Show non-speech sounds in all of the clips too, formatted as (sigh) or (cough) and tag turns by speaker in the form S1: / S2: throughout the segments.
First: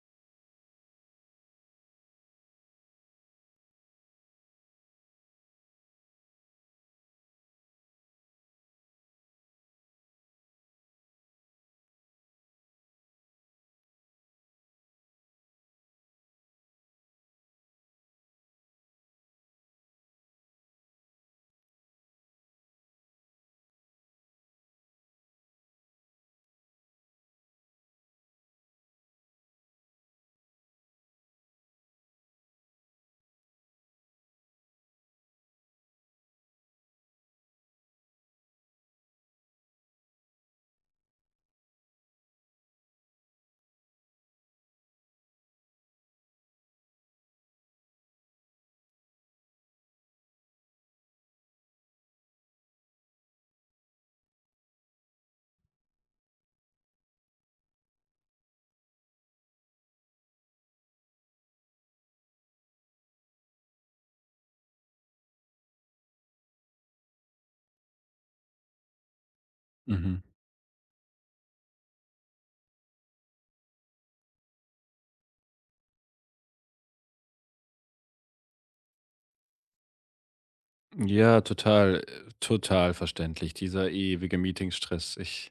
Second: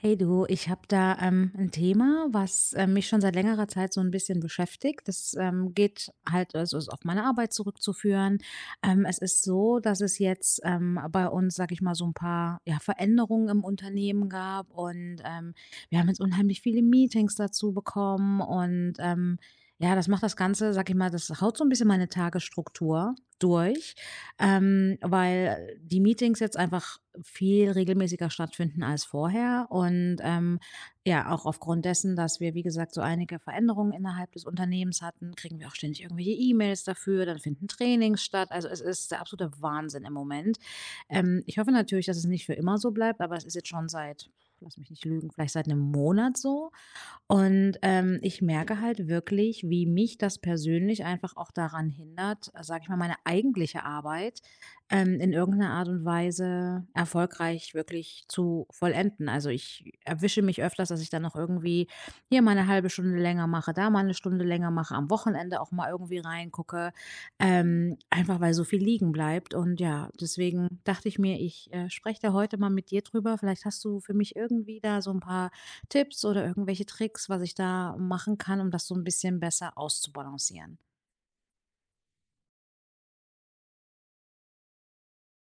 S1: Hey du, ich habe da ein Thema, was mich schon seit längerer Zeit so ein bisschen beschäftigt. Das geht halt, also ist auf meine Arbeit zurückzuführen. Es ist so, dass es jetzt bei uns, sag ich mal, so ein paar ja, Veränderungen im Unternehmen gab und wir haben jetzt unheimlich viele Meetings dazu bekommen und ja, das macht das Ganze, sag ich mal, das haut so ein bisschen meine Tagesstruktur durch, weil die Meetings jetzt einfach viel regelmäßiger stattfinden als vorher. Und ja, auch aufgrund dessen, dass wir, wie gesagt, so einige Veränderungen innerhalb des Unternehmens hatten, kriegen wir auch ständig irgendwelche E-Mails dafür, dann finden Trainings statt. Also es ist der absolute Wahnsinn im Moment. Ich hoffe natürlich, dass es nicht für immer so bleibt, aber es ist jetzt schon seit, lass mich nicht lügen, vielleicht seit einem Monat so. Und, ich merke halt wirklich, wie mich das persönlich einfach auch daran hindert, sage ich mal, meine eigentliche Arbeit, in irgendeiner Art und Weise erfolgreich wirklich zu vollenden. Also, ich erwische mich öfters, dass ich dann noch irgendwie hier mal 'ne 1 Stunde länger mache, da mal 'ne Stunde länger mache, am Wochenende auch mal irgendwie reingucke, einfach weil so viel liegen bleibt. Und ja,
S2: Mhm.
S1: deswegen dachte ich mir, ich spreche da heute mal mit dir drüber. Vielleicht hast du für mich irgendwie da so ein paar Tipps oder irgendwelche Tricks, was ich da machen kann, um das so ein bisschen besser auszubalancieren?
S2: Ja, total, total verständlich. Dieser ewige Meetingstress.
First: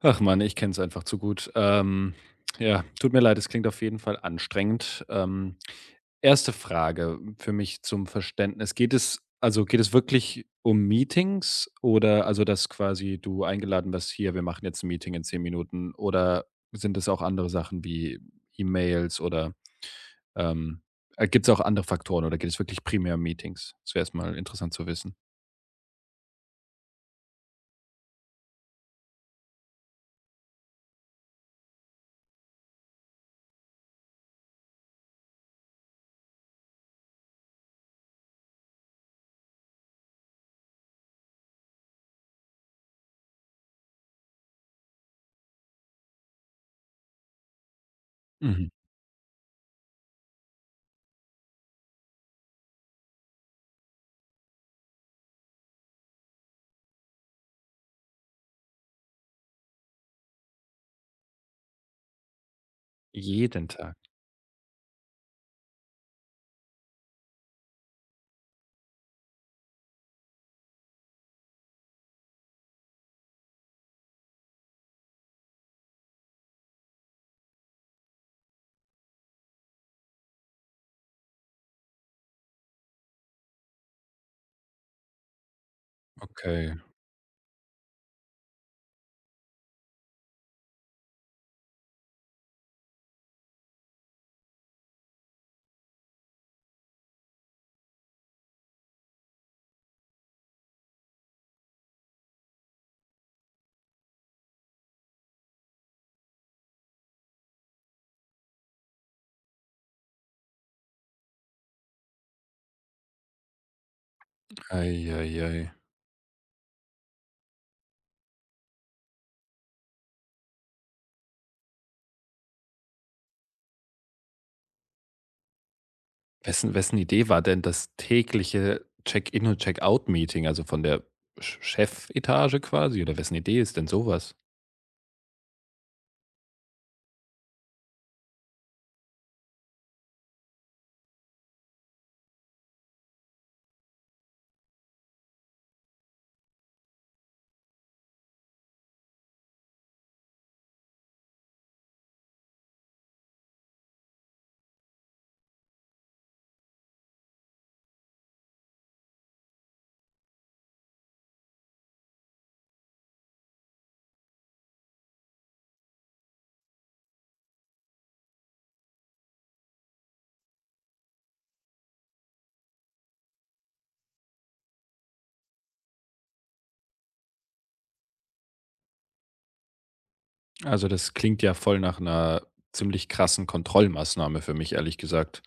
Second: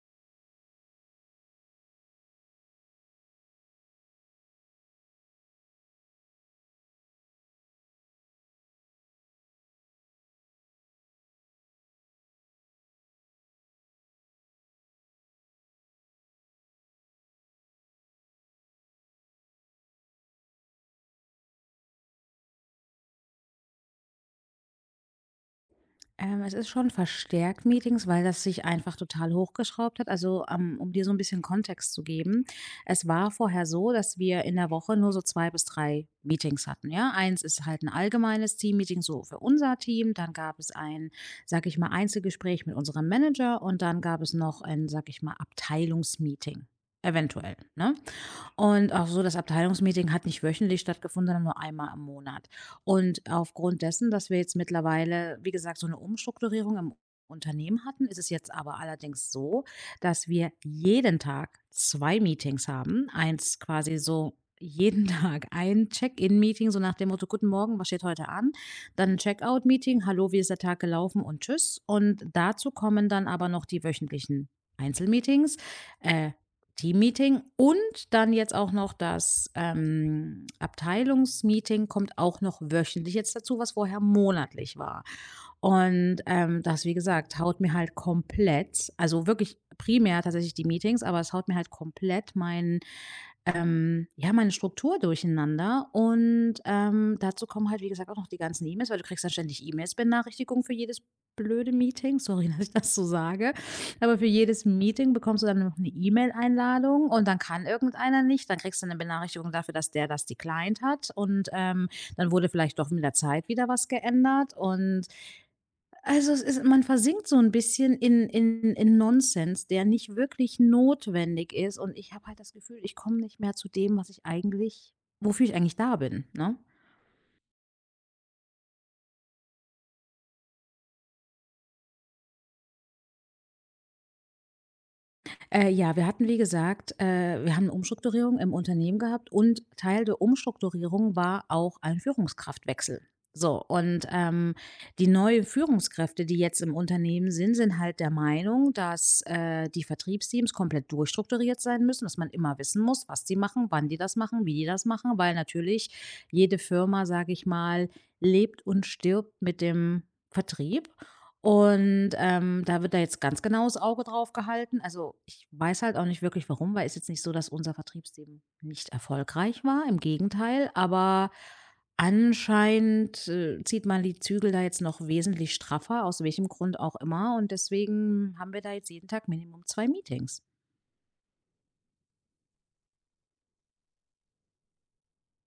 S2: Ach Mann, ich kenne es einfach zu gut. Ja, tut mir leid, es klingt auf jeden Fall anstrengend. Erste Frage für mich zum Verständnis. Also geht es wirklich um Meetings oder also, dass quasi du eingeladen wirst, hier, wir machen jetzt ein Meeting in zehn Minuten oder sind es auch andere Sachen wie E-Mails oder Ähm, gibt's auch andere Faktoren oder geht es wirklich primär um Meetings? Das wäre erst mal interessant zu wissen.
S1: Es ist schon verstärkt Meetings, weil das sich einfach total hochgeschraubt hat. Also, um dir so ein bisschen Kontext zu geben, es war vorher so, dass wir in der Woche nur so 2 bis 3 Meetings hatten, ja? Eins ist halt ein allgemeines Teammeeting so für unser Team, dann gab es ein, sage ich mal, Einzelgespräch mit unserem Manager und dann gab es noch ein, sage ich mal, Abteilungsmeeting, eventuell, ne?
S2: Mhm.
S1: Und auch so, das Abteilungsmeeting hat nicht wöchentlich stattgefunden, sondern nur einmal im Monat. Und aufgrund dessen, dass wir jetzt mittlerweile, wie gesagt, so eine Umstrukturierung im Unternehmen hatten, ist es jetzt aber allerdings so, dass wir jeden Tag zwei Meetings haben. Eins
S2: Jeden Tag.
S1: quasi so jeden (laughs) Tag ein Check-in-Meeting, so nach dem Motto: guten Morgen, was steht heute an? Dann ein Check-out-Meeting: hallo, wie ist der Tag gelaufen und tschüss. Und dazu kommen dann aber noch die wöchentlichen Einzelmeetings, äh, Teammeeting und dann jetzt auch noch das Abteilungsmeeting kommt auch noch wöchentlich jetzt dazu, was vorher monatlich war. Und
S2: Okay.
S1: das, wie gesagt, haut mir halt komplett, also wirklich primär tatsächlich die Meetings, aber es haut mir halt komplett meinen ja, meine Struktur durcheinander, und dazu kommen halt, wie gesagt, auch noch die ganzen E-Mails, weil du kriegst dann ständig E-Mails-Benachrichtigungen für jedes blöde Meeting. Sorry, (laughs) dass ich das so sage. Aber für jedes Meeting bekommst du dann noch eine E-Mail-Einladung und dann kann irgendeiner nicht. Dann kriegst du eine Benachrichtigung dafür, dass der das declined hat, und, dann wurde vielleicht doch mit der Zeit wieder was geändert,
S2: Ei,
S1: und
S2: ei, ei.
S1: also, es ist man versinkt so ein bisschen in Nonsens, der nicht wirklich notwendig ist, und ich habe halt das Gefühl, ich komme nicht mehr zu dem, was ich eigentlich wofür ich eigentlich da bin, ne?
S2: Wessen Idee war denn das tägliche Check-in und Check-out-Meeting, also von der Ch Chefetage quasi oder wessen Idee ist denn sowas?
S1: Ja, wir hatten, wie gesagt, wir haben eine Umstrukturierung im Unternehmen gehabt und Teil der Umstrukturierung war auch ein Führungskraftwechsel. So, und, die neuen Führungskräfte, die jetzt im Unternehmen sind, sind halt der Meinung, dass die Vertriebsteams komplett durchstrukturiert sein müssen, dass man immer wissen muss, was sie machen, wann die das machen, wie die das machen, weil natürlich jede Firma, sage ich mal, lebt und stirbt mit dem Vertrieb, und, da wird da jetzt ganz genaues Auge drauf gehalten. Also, ich weiß halt auch nicht wirklich warum, weil es jetzt nicht so, dass unser Vertriebsteam nicht erfolgreich war, im Gegenteil, aber anscheinend, zieht man die Zügel da jetzt noch wesentlich straffer, aus welchem Grund auch immer, und deswegen haben wir da jetzt jeden Tag Minimum 2 Meetings.
S2: Also, das klingt ja voll nach einer ziemlich krassen Kontrollmaßnahme für mich, ehrlich gesagt.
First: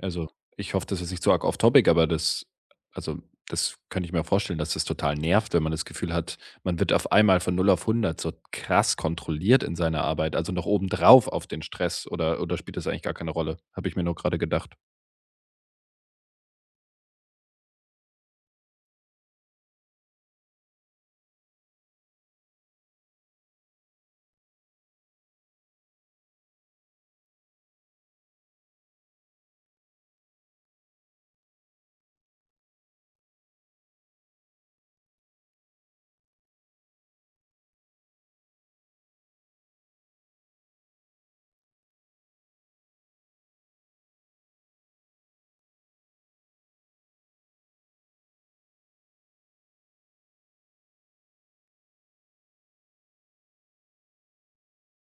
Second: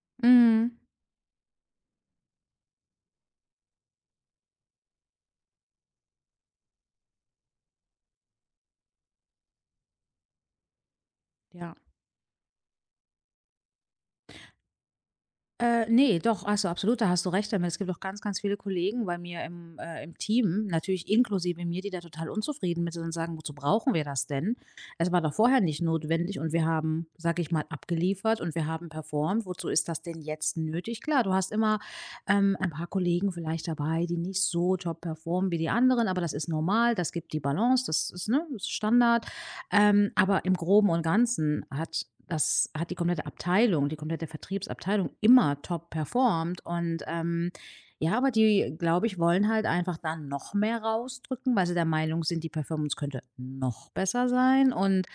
S2: Also, ich
S1: Mhm.
S2: hoffe, das ist nicht so arg off topic, aber also, das könnte ich mir vorstellen, dass das total nervt, wenn man das Gefühl hat, man wird auf einmal von null auf hundert so krass kontrolliert in seiner Arbeit, also, noch obendrauf auf den
S1: Ja.
S2: Stress oder spielt das eigentlich gar keine Rolle? Habe ich mir nur gerade gedacht.
S1: Ne, doch, also absolut, da hast du recht damit. Es gibt auch ganz, ganz viele Kollegen bei mir im Team, natürlich inklusive mir, die da total unzufrieden mit sind und sagen, wozu brauchen wir das denn? Es war doch vorher nicht notwendig und wir haben, sag ich mal, abgeliefert und wir haben performt. Wozu ist das denn jetzt nötig? Klar, du hast immer ein paar Kollegen vielleicht dabei, die nicht so top performen wie die anderen, aber das ist normal, das gibt die Balance, das ist, ne, das ist Standard. Aber im Groben und Ganzen hat das hat die komplette Abteilung, die komplette Vertriebsabteilung, immer top performt, und, ja, aber die, glaube ich, wollen halt einfach da noch mehr rausdrücken, weil sie der Meinung sind, die Performance könnte noch besser sein. Und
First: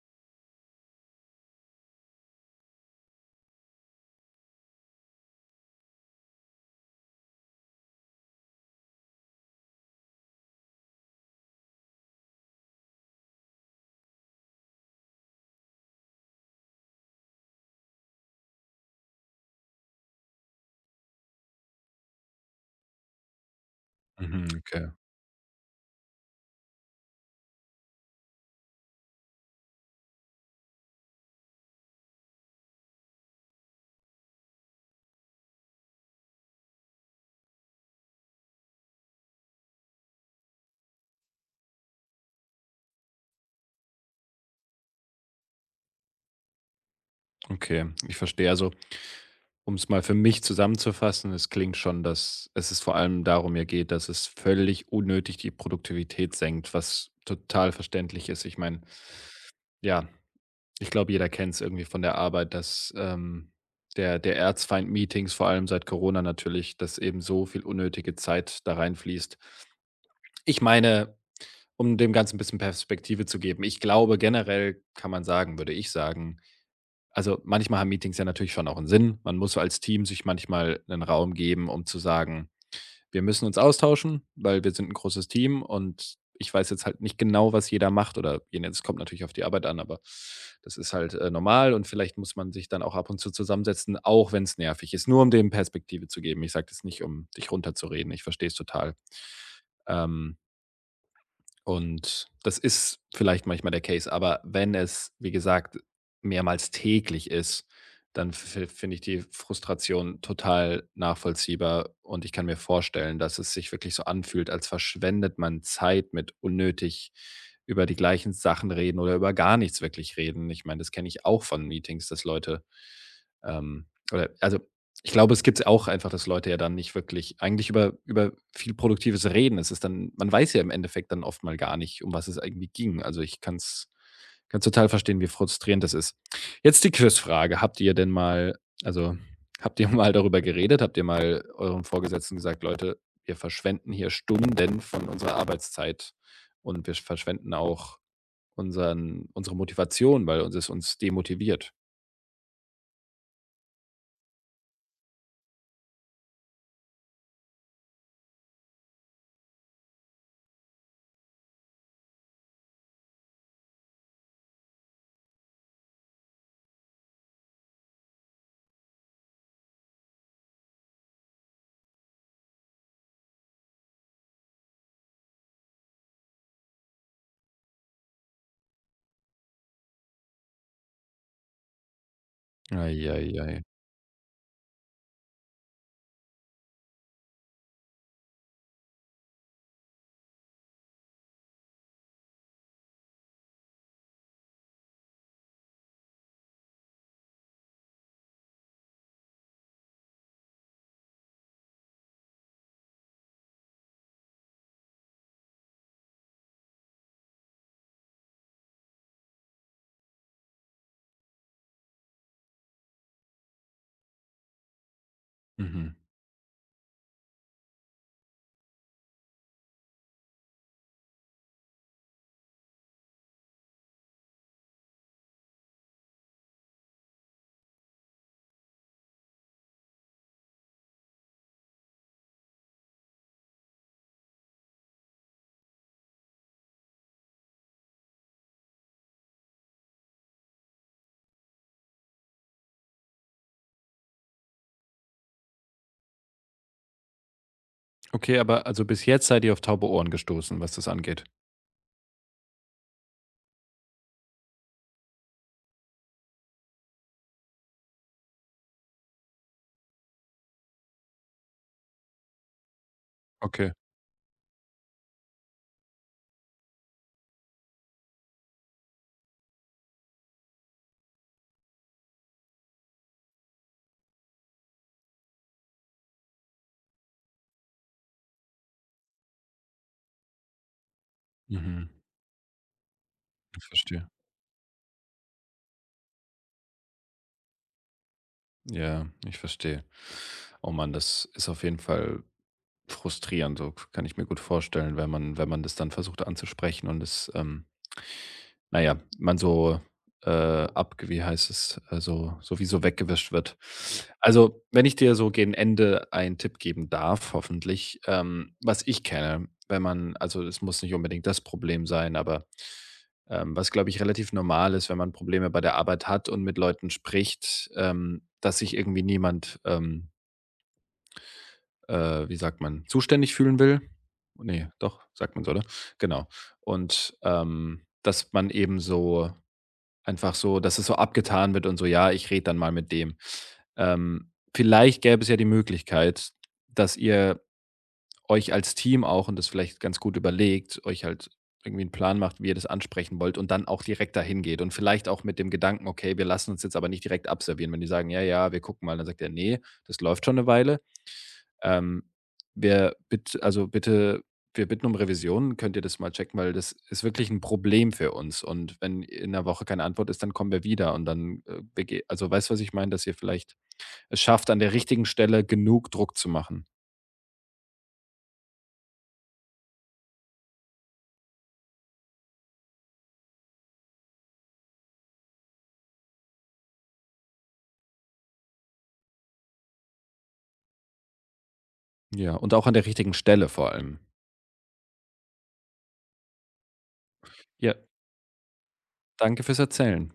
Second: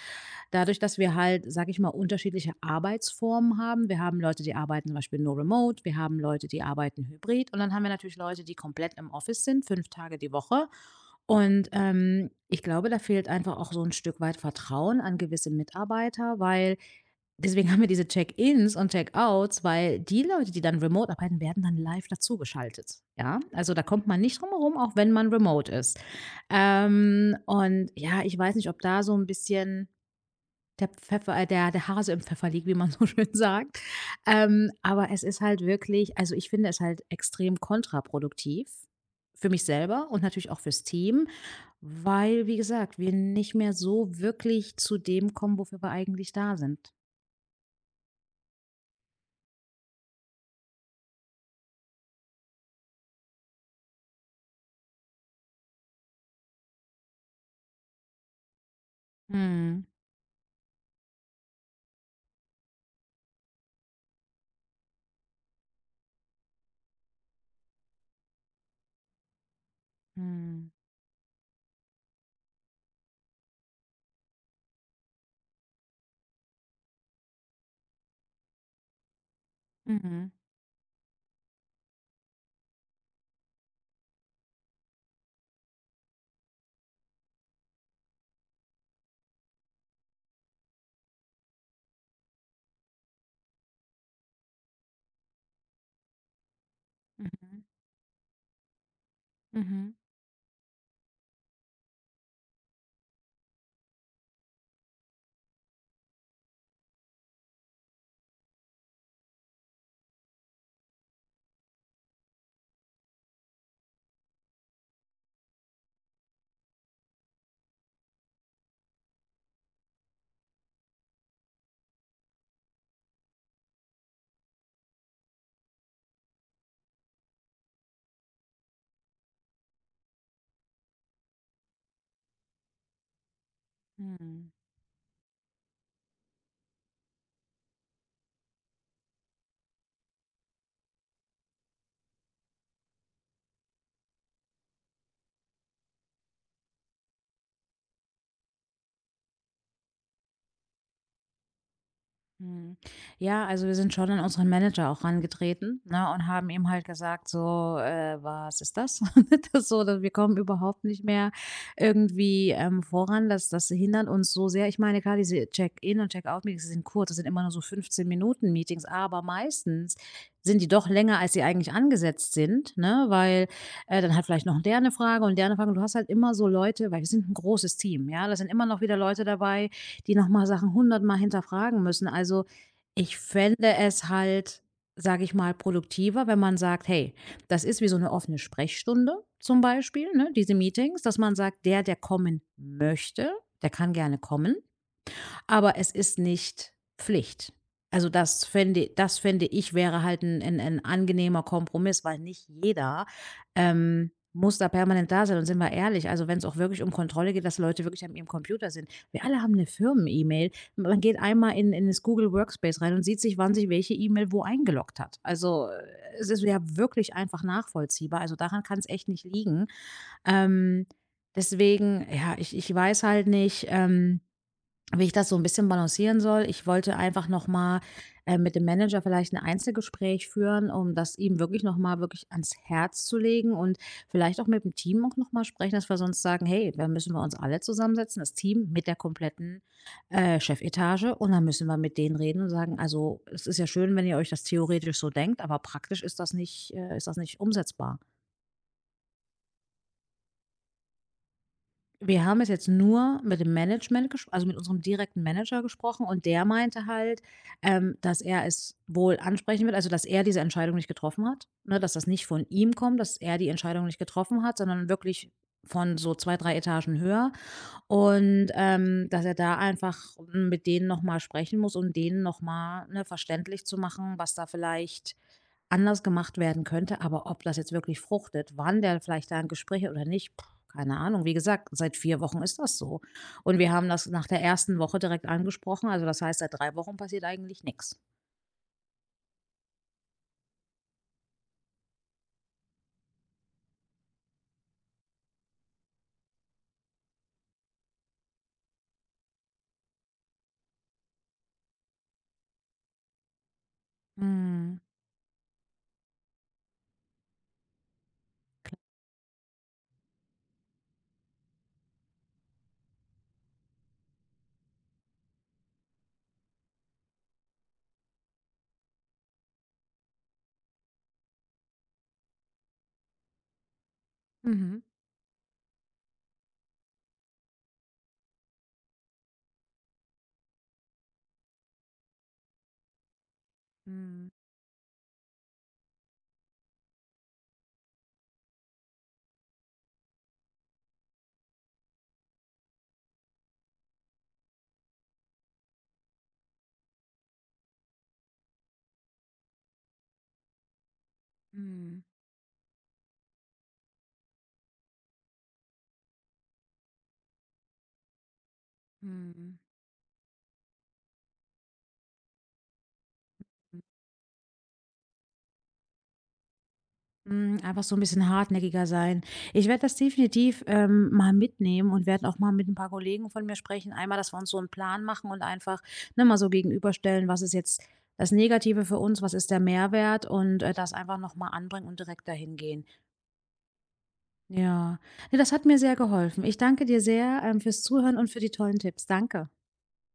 S1: dadurch, dass wir halt, sage ich mal, unterschiedliche Arbeitsformen haben, wir haben Leute, die arbeiten zum Beispiel nur remote, wir haben Leute, die arbeiten hybrid, und dann haben wir natürlich Leute, die komplett im Office sind, 5 Tage die Woche. Und, ich glaube, da fehlt einfach auch so ein Stück weit Vertrauen an gewisse Mitarbeiter, weil Deswegen haben wir diese Check-ins und Check-outs, weil die Leute, die dann remote arbeiten, werden dann live dazugeschaltet. Ja, also da kommt man nicht
S2: Mhm,
S1: drum herum,
S2: okay,
S1: auch wenn man remote ist. Und ja, ich weiß nicht, ob da so ein bisschen der Hase im Pfeffer liegt, wie man (laughs) so schön sagt. Aber es ist halt wirklich, also ich finde es halt extrem kontraproduktiv für mich selber und natürlich auch fürs Team, weil, wie gesagt, wir nicht mehr so wirklich zu dem kommen, wofür wir eigentlich da sind.
S2: okay, ich verstehe. Also, um es mal für mich zusammenzufassen, es klingt schon, dass es ist vor allem darum ja geht, dass es völlig unnötig die Produktivität senkt, was total verständlich ist. Ich meine,
S1: Mm.
S2: ja, ich glaube, jeder kennt es irgendwie von der Arbeit, dass, der Erzfeind Meetings, vor allem seit Corona natürlich, dass eben so viel unnötige Zeit da reinfließt. Ich
S1: Mhm.
S2: meine, um dem Ganzen ein bisschen Perspektive zu geben, ich glaube, generell kann man sagen würde ich sagen, also manchmal haben Meetings ja natürlich schon auch einen Sinn. Man muss als Team sich
S1: Mhm.
S2: manchmal einen Raum geben, um zu sagen: „Wir müssen uns austauschen, weil wir sind ein großes Team und ich weiß jetzt halt nicht genau, was jeder macht“ oder je ne, kommt natürlich auf die Arbeit an, aber das ist halt, normal und vielleicht muss man sich dann auch ab und zu zusammensetzen, auch wenn es nervig ist, nur um dem Perspektive zu geben. Ich sage das nicht, um dich
S1: Mhm.
S2: runterzureden. Ich verstehe es total.
S1: Mhm.
S2: Ähm und das ist vielleicht manchmal der Case, aber wenn es, wie gesagt, mehrmals täglich ist, dann fi finde ich die Frustration total nachvollziehbar und ich kann mir vorstellen, dass es sich wirklich so anfühlt, als verschwendet man Zeit mit unnötig über die gleichen Sachen reden oder über gar nichts wirklich reden. Ich meine, das kenne ich auch von Meetings, dass Leute ähm, oder also, ich glaube, es gibt auch einfach, dass Leute ja dann nicht wirklich eigentlich über viel Produktives reden. Es ist dann man weiß ja im Endeffekt dann oft mal gar nicht, um was es irgendwie ging. Also, ich
S1: Mhm.
S2: kann total verstehen, wie frustrierend das ist. Jetzt die Quizfrage: also, Habt ihr (laughs) mal darüber geredet? Habt ihr mal euren Vorgesetzten gesagt: „Leute, wir verschwenden hier Stunden von unserer Arbeitszeit und wir verschwenden auch unsere Motivation, weil uns es uns demotiviert?“
S1: Mhm. Ja, also wir sind schon an unseren Manager auch rangetreten, ne, und haben ihm halt gesagt, so, was ist das? (laughs) Das ist so, dass wir kommen überhaupt nicht mehr irgendwie voran. Das, das hindert uns so sehr. Ich meine, klar, diese Check-in- und Check-out-Meetings sind kurz, das sind immer nur so 15 Minuten Meetings, aber meistens sind die doch länger, als sie eigentlich angesetzt sind, ne? Weil dann hat vielleicht noch der eine Frage und der eine Frage. Und du hast halt immer so Leute, weil wir sind ein großes Team, ja, da sind immer noch wieder Leute dabei, die nochmal Sachen hundertmal hinterfragen müssen. Also,
S2: Ei,
S1: ich
S2: ei, ei.
S1: fände es halt, sage ich mal, produktiver, wenn man sagt: „Hey, das ist wie so eine offene Sprechstunde“, zum Beispiel, ne, diese Meetings, dass man sagt: „Der, der kommen möchte, der kann gerne kommen. Aber es ist nicht Pflicht. Also, das fände, das fände ich, wäre halt ein 'n angenehmer Kompromiss, weil nicht jeder, ähm, muss da permanent da sein, und sind wir ehrlich, also, wenn es auch wirklich um Kontrolle geht, dass Leute wirklich an ihrem Computer sind. Wir alle haben eine Firmen-E-Mail. Man geht einmal in das Google Workspace rein und sieht sich, wann sich welche E-Mail wo eingeloggt hat. Also,
S2: Mhm.
S1: es ist ja wirklich einfach nachvollziehbar. Also, daran kann es echt nicht liegen. Ähm, Deswegen, ja, ich weiß halt nicht, wie ich das so ein bisschen balancieren soll. Ich wollte einfach noch mal, mit dem Manager vielleicht ein Einzelgespräch führen, um das ihm wirklich noch mal wirklich ans Herz zu legen, und vielleicht auch mit dem Team auch noch mal sprechen, dass wir sonst sagen: „Hey, dann müssen wir uns alle zusammensetzen, das Team mit der kompletten, Chefetage, und dann müssen wir mit denen reden und sagen: „Also, es ist ja schön, wenn ihr euch das theoretisch so denkt, aber praktisch ist das nicht umsetzbar.“
S2: Okay, aber also bis jetzt seid ihr auf taube Ohren gestoßen, was das angeht?
S1: Wir haben es jetzt nur mit dem Management gesch also mit unserem direkten Manager gesprochen, und der meinte halt, dass er es wohl ansprechen wird, also dass er diese Entscheidung nicht getroffen hat, ne, dass das nicht von ihm kommt, dass er die
S2: Okay.
S1: Entscheidung nicht getroffen hat, sondern wirklich von so zwei, 3 Etagen höher, und, dass er da einfach mit denen noch mal sprechen muss, um denen noch mal, ne, verständlich zu machen, was da vielleicht anders gemacht werden könnte, aber ob das jetzt wirklich fruchtet, wann der vielleicht da ein Gespräch hat oder nicht, pff, keine Ahnung. Wie gesagt,
S2: Mhm.
S1: seit 4 Wochen ist das so. Und
S2: Ich
S1: wir haben das
S2: verstehe.
S1: nach der ersten Woche direkt angesprochen. Also, das heißt, seit 3 Wochen passiert eigentlich nichts.
S2: Ja, ich verstehe. Oh Mann, das ist auf jeden Fall frustrierend, so kann ich mir gut vorstellen, wenn man das dann versucht anzusprechen und es na ja, man so, ab wie heißt es, so weggewischt wird. Also,
S1: Mhm.
S2: wenn ich dir so gegen Ende einen Tipp geben darf, hoffentlich, was ich kenne, wenn man also, es muss nicht unbedingt das Problem sein, aber, was, glaube ich, relativ normal ist, wenn man Probleme bei der Arbeit hat und mit Leuten spricht, dass sich irgendwie niemand, wie sagt man, zuständig fühlen will? Ne,
S1: Mhm.
S2: doch, sagt man so, oder? Genau. Und, dass man eben so einfach so, dass es so abgetan wird und so: „Ja, ich rede dann mal mit dem.“
S1: Mhm.
S2: Vielleicht gäbe es ja die Möglichkeit, dass ihr euch als Team auch und das vielleicht ganz gut überlegt, euch halt irgendwie einen Plan macht, wie ihr das ansprechen wollt und dann auch direkt dahin geht und vielleicht auch mit dem Gedanken: „Okay, wir lassen uns jetzt aber nicht direkt abservieren.“ Wenn die sagen: „Ja, ja, wir gucken mal“, dann sagt er: nee, das läuft schon eine Weile.“
S1: Mhm.
S2: ähm, wir bitte, also bitte, wir bitten um Revision. Könnt ihr das mal checken, weil das ist wirklich ein Problem für uns. Und wenn in 'ner
S1: Mhm.
S2: Woche keine Antwort ist, dann kommen wir wieder und dann, bege also weißt du, was ich meine? Dass ihr vielleicht es schafft, an der richtigen Stelle genug Druck zu machen.
S1: Hm, einfach so ein bisschen hartnäckiger sein. Ich werde das definitiv, mal mitnehmen und werde auch mal mit ein paar Kollegen von mir sprechen. Einmal, dass wir uns so einen Plan machen und einfach, ne, mal so gegenüberstellen, was ist jetzt das Negative für uns, was ist der Mehrwert, und das einfach noch mal anbringen und direkt
S2: Ja, und
S1: dahin
S2: auch an der
S1: gehen.
S2: richtigen Stelle vor allem.
S1: Ja. Ne, das hat mir sehr geholfen. Ich danke dir sehr,
S2: Ja,
S1: fürs Zuhören und für die tollen Tipps.
S2: danke
S1: Danke.
S2: fürs Erzählen.